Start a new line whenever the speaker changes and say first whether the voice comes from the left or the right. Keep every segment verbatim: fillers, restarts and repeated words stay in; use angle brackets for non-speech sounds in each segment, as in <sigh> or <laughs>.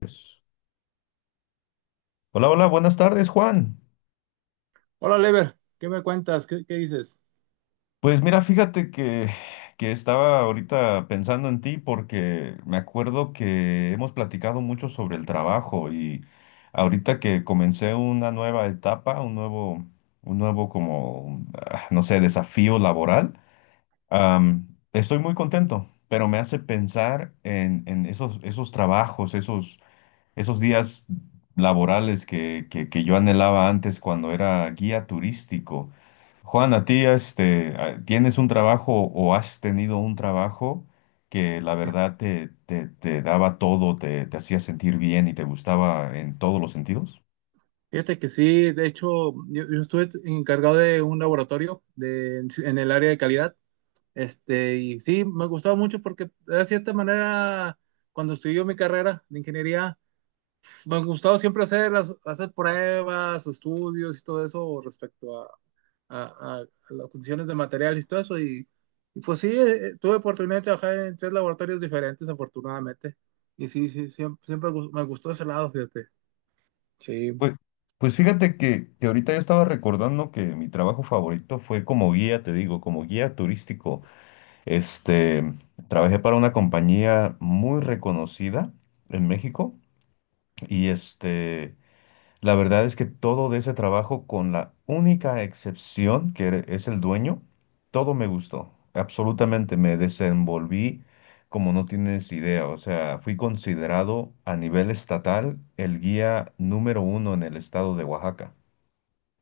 left: Pues, hola, hola, buenas tardes, Juan.
right: Hola, Lever, ¿qué me cuentas? ¿Qué, qué dices?
left: Pues mira, fíjate que, que estaba ahorita pensando en ti porque me acuerdo que hemos platicado mucho sobre el trabajo, y ahorita que comencé una nueva etapa, un nuevo, un nuevo como, ah, no sé, desafío laboral. am, Estoy muy contento, pero me hace pensar en, en esos, esos, trabajos, esos, esos días laborales que, que que yo anhelaba antes cuando era guía turístico. Juan, a ti, este, a- ¿tienes un trabajo o has tenido un trabajo que la
right: Ya.
left: verdad te, te, te daba todo, te, te hacía sentir bien y te gustaba en todos los sentidos?
right: Fíjate que sí, de hecho, yo, yo estuve t- encargado de un laboratorio de, en el área de calidad, este, y sí, me gustaba mucho porque de cierta manera, cuando estudié mi carrera de ingeniería, me ha gustado siempre hacer, las- hacer pruebas o estudios y todo eso respecto a, a- a las condiciones de materiales y todo eso, y, y pues sí, eh, eh, tuve oportunidad de trabajar en tres laboratorios diferentes, afortunadamente, y sí, sí, siempre, siempre gus- me gustó ese lado, fíjate. Sí,
left: Pues, pues fíjate que, que ahorita yo estaba recordando que mi trabajo favorito fue como guía, te digo, como guía turístico. Este, Trabajé para una compañía muy reconocida en México y este... la verdad es que todo de ese trabajo, con la única excepción que er- es el dueño, todo me gustó. Absolutamente me desenvolví como no tienes idea. O sea, fui considerado a nivel estatal el guía número uno en el estado de Oaxaca.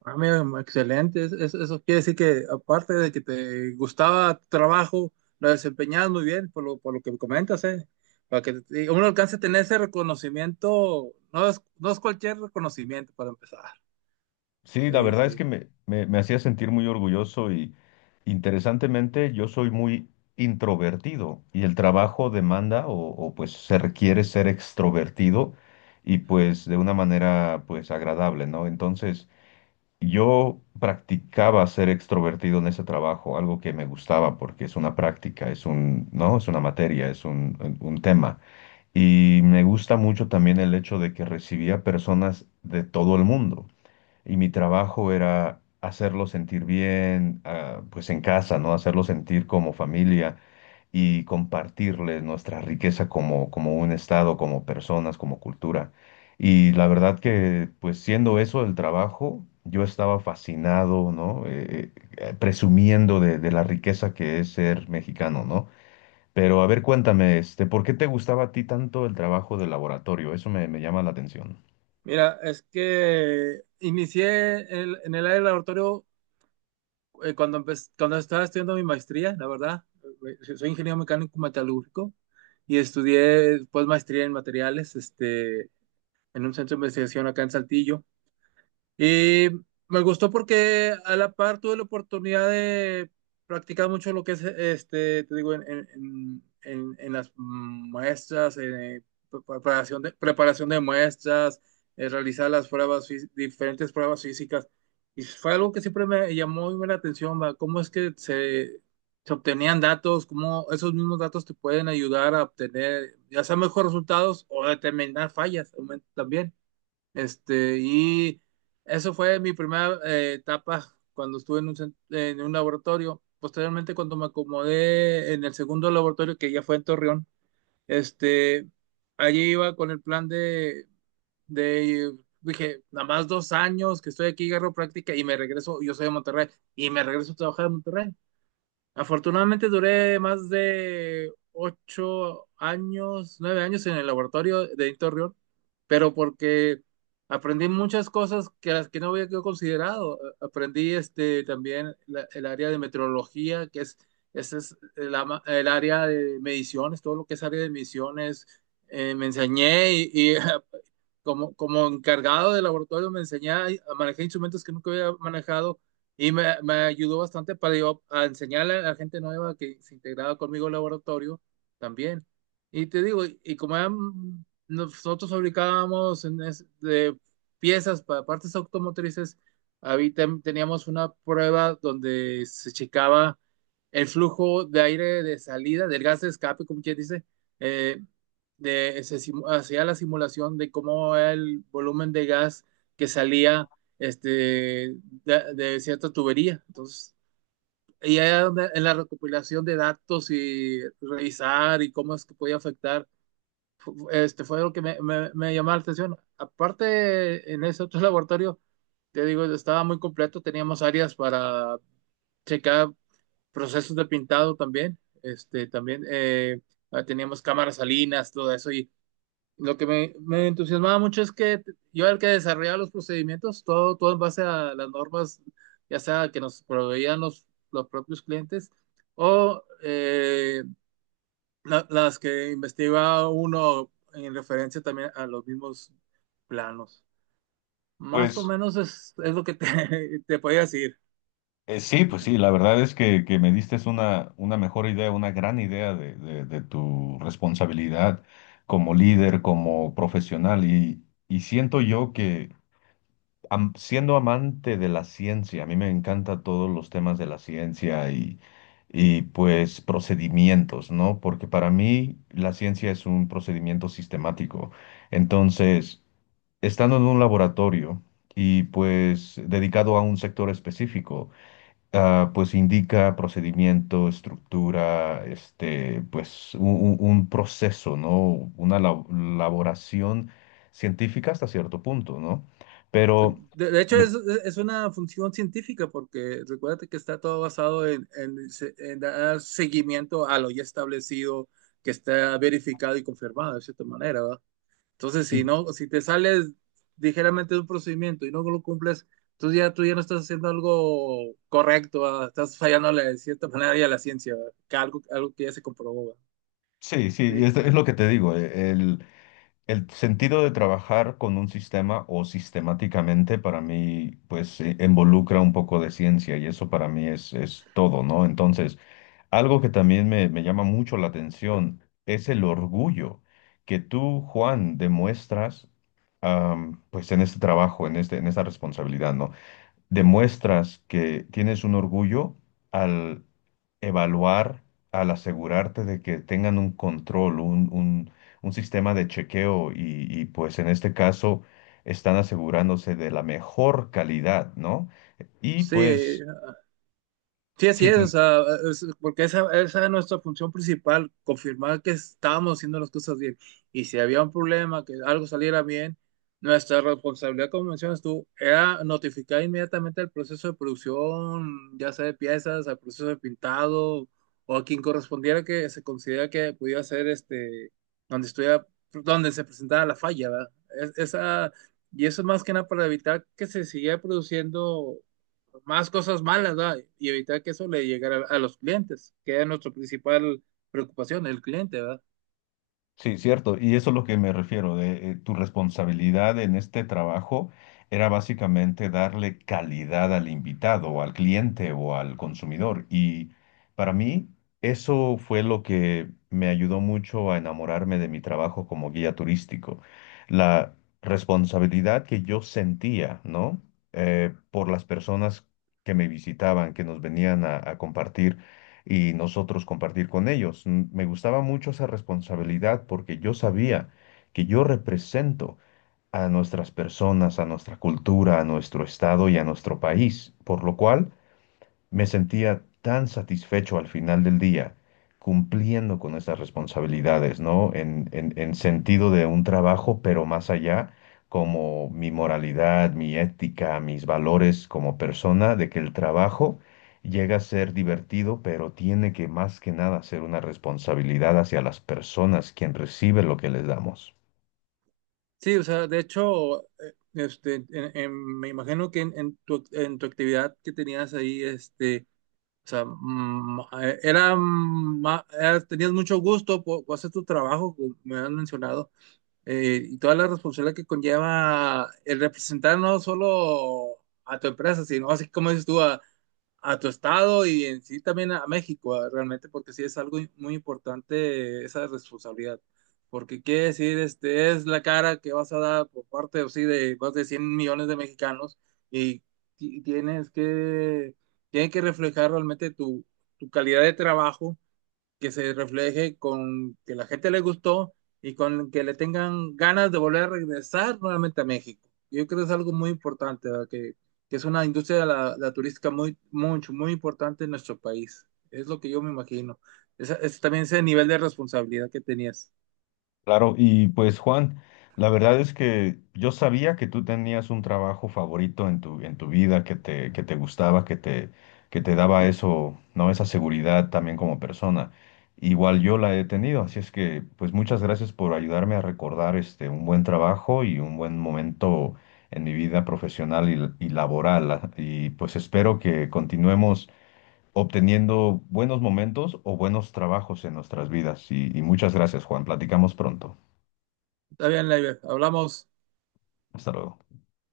right: ah, mira, excelente. Es- es- eso quiere decir que aparte de que te gustaba tu trabajo, lo desempeñabas muy bien, por lo, por lo que me comentas, ¿eh? Para que te- uno alcance a tener ese reconocimiento, no es, no es cualquier reconocimiento para empezar.
left: Sí, la
right: Sí,
left: verdad es que
right: sí.
left: me, me- me hacía sentir muy orgulloso, y interesantemente yo soy muy introvertido y el trabajo demanda o, o, pues se requiere ser extrovertido, y pues de una manera pues agradable, ¿no? Entonces yo practicaba ser extrovertido en ese trabajo, algo que me gustaba porque es una práctica, es un, ¿no? Es una materia, es un, un un tema. Y me gusta mucho también el hecho de que recibía personas de todo el mundo, y mi trabajo era hacerlo sentir bien, ah, pues en casa, ¿no? Hacerlo sentir como familia, y compartirles nuestra riqueza como, como un estado, como personas, como cultura. Y la verdad que, pues siendo eso el trabajo, yo estaba fascinado, ¿no? Eh, eh, presumiendo de, de la riqueza que es ser mexicano, ¿no? Pero a ver, cuéntame, este, ¿por qué te gustaba a ti tanto el trabajo de laboratorio? Eso me, me llama la atención.
right: Mira, es que inicié el- en el área del laboratorio eh, cuando, empe- cuando estaba estudiando mi maestría, la verdad. Eh, Soy ingeniero mecánico metalúrgico y estudié pues maestría en materiales, este en un centro de investigación acá en Saltillo. Y me gustó porque a la par tuve la oportunidad de practicar mucho lo que es, este, te digo, en, en- en- en- en las muestras, eh, preparación de, preparación de muestras, eh, realizar las pruebas, fí- diferentes pruebas físicas. Y fue algo que siempre me llamó muy la atención, va. ¿Cómo es que se, se obtenían datos? ¿Cómo esos mismos datos te pueden ayudar a obtener ya sea mejores resultados o determinar fallas también? Este, y eso fue mi primera eh, etapa cuando estuve en un, cen- en un laboratorio. Posteriormente, cuando me acomodé en el segundo laboratorio, que ya fue en Torreón, este, allí iba con el plan de, de, dije, nada más dos años que estoy aquí, agarro práctica y me regreso, yo soy de Monterrey, y me regreso a trabajar en Monterrey. Afortunadamente duré más de ocho años, nueve años en el laboratorio de Editor Rion, pero porque aprendí muchas cosas que las que no había yo considerado. Aprendí este también la- el área de meteorología, que es, ese es el, ama- el área de mediciones, todo lo que es área de mediciones. Eh, me enseñé y, y <laughs> como, como encargado del laboratorio me enseñé a, a manejar instrumentos que nunca había manejado y me, me ayudó bastante para yo a enseñarle a la gente nueva que se integraba conmigo al laboratorio también. Y te digo, y, y como eran- nosotros fabricábamos en es- de piezas para partes automotrices, habí- tem- teníamos una prueba donde se checaba el flujo de aire de salida, del gas de escape, como quien dice, eh, de, se hacía la simulación de cómo era el volumen de gas que salía este, de, de cierta tubería. Entonces, y ahí en la recopilación de datos y revisar y cómo es que podía afectar, este, fue lo que me, me, me llamó la atención. Aparte, en ese otro <laughs> laboratorio, te digo, estaba muy completo, teníamos áreas para checar procesos de pintado también, este, también eh, ah, teníamos cámaras salinas, todo eso, y lo que me, me entusiasmaba mucho es que yo era el que desarrollaba los procedimientos, todo, todo en base a las normas, ya sea que nos proveían los, los propios clientes, o eh, la- las que investigaba uno en referencia también a los mismos planos. Más o
left: pues
right: menos es, es lo que te, <laughs> te podía decir.
left: Eh, sí, pues sí, la verdad es que, que me diste una, una mejor idea, una gran idea de, de- de tu responsabilidad como líder, como profesional, y, y siento yo que, am- siendo amante de la ciencia, a mí me encanta todos los temas de la ciencia, y, y pues procedimientos, ¿no? Porque para mí la ciencia es un procedimiento sistemático. Entonces, estando en un laboratorio y pues dedicado a un sector específico, ah, pues indica procedimiento, estructura, este, pues u- u- un, proceso, ¿no? Una la- elaboración científica hasta cierto punto, ¿no? Pero
right: De, de hecho,
left: me-
right: es, es una función científica porque recuérdate que está todo basado en, en se- en dar seguimiento a lo ya establecido, que está verificado y confirmado de cierta manera, ¿verdad? Entonces,
left: y-
right: si no, si te sales ligeramente de un procedimiento y no lo cumples, tú ya, tú ya no estás haciendo algo correcto, ¿verdad? Estás fallándole de cierta manera ya a la ciencia, ¿verdad? Que algo, algo que ya se comprobó, ¿verdad?
left: sí, sí,
right: Sí,
left: es, es,
right: eh,
left: lo que te digo. eh, el, el sentido de trabajar con un sistema o sistemáticamente para mí, pues, eh, involucra un poco de ciencia, y eso para mí es, es todo, ¿no? Entonces, algo que también me, me llama mucho la atención es el orgullo que tú, Juan, demuestras, am, pues en este trabajo, en este, en esta responsabilidad, ¿no? Demuestras que tienes un orgullo al evaluar, al asegurarte de que tengan un control, un, un- un sistema de chequeo y, y, pues en este caso están asegurándose de la mejor calidad, ¿no? Y
right: sí.
left: pues
right: Sí, así
left: sí.
right: es, o sea, es- porque esa, esa es nuestra función principal, confirmar que estamos haciendo las cosas bien. Y si había un problema, que algo saliera bien, nuestra responsabilidad, como mencionas tú, era notificar inmediatamente al proceso de producción, ya sea de piezas, al proceso de pintado, o a quien correspondiera que se considera que pudiera ser este, donde estuviera, donde se presentaba la falla, ¿verdad? Es- esa, y eso es más que nada para evitar que se siguiera produciendo más cosas malas, ¿verdad? Y evitar que eso le llegara a, a los clientes, que es nuestra principal preocupación, el cliente, ¿verdad?
left: Sí, cierto, y eso es lo que me refiero, de eh, tu responsabilidad en este trabajo era básicamente darle calidad al invitado, o al cliente o al consumidor. Y para mí eso fue lo que me ayudó mucho a enamorarme de mi trabajo como guía turístico. La responsabilidad que yo sentía, ¿no? Eh, por las personas que me visitaban, que nos venían a a compartir y nosotros compartir con ellos. Mm. Me gustaba mucho esa responsabilidad porque yo sabía que yo represento a nuestras personas, a nuestra cultura, a nuestro estado y a nuestro país, por lo cual me sentía tan satisfecho al final del día, cumpliendo con esas responsabilidades, ¿no? En, en, en sentido de un trabajo, pero más allá, como mi moralidad, mi ética, mis valores como persona, de que el trabajo llega a ser divertido, pero tiene que más que nada ser una responsabilidad hacia las personas, quien recibe lo que les damos.
right: Sí, o sea, de hecho, eh, este, en- en- me imagino que en, en tu, en tu actividad que tenías ahí, este, o sea, mm, eh, era, mm, ma- era- tenías mucho gusto por, por hacer tu trabajo, como me han mencionado, eh, y toda la responsabilidad que conlleva el representar no solo a tu empresa, sino así como dices tú, a a tu estado y en sí también a México, eh, realmente, porque sí es algo muy importante esa responsabilidad. Porque quiere decir, este, es la cara que vas a dar por parte, o sí, de más de cien millones de mexicanos y, ti- tienes que, tiene que reflejar realmente tu, tu calidad de trabajo que se refleje con que la gente le gustó y con que le tengan ganas de volver a regresar nuevamente a México. Yo creo que es algo muy importante, ¿verdad? que, que es una industria de la, la, turística muy, mucho, muy importante en nuestro país. Es lo que yo me imagino. Es, es también ese nivel de responsabilidad que tenías.
left: Claro, y pues Juan, la verdad es que yo sabía que tú tenías un trabajo favorito en tu, en tu vida, que te, que te gustaba, que te, que te daba eso, ¿no? Esa seguridad también como persona. Igual yo la he tenido, así es que pues muchas gracias por ayudarme a recordar este un buen trabajo y un buen momento en mi vida profesional y, y laboral. ah, Y pues espero que continuemos obteniendo buenos momentos o buenos trabajos en nuestras vidas. Y, y muchas gracias, Juan. Platicamos pronto.
right: Está bien, Leiber. Hablamos.
left: Hasta luego.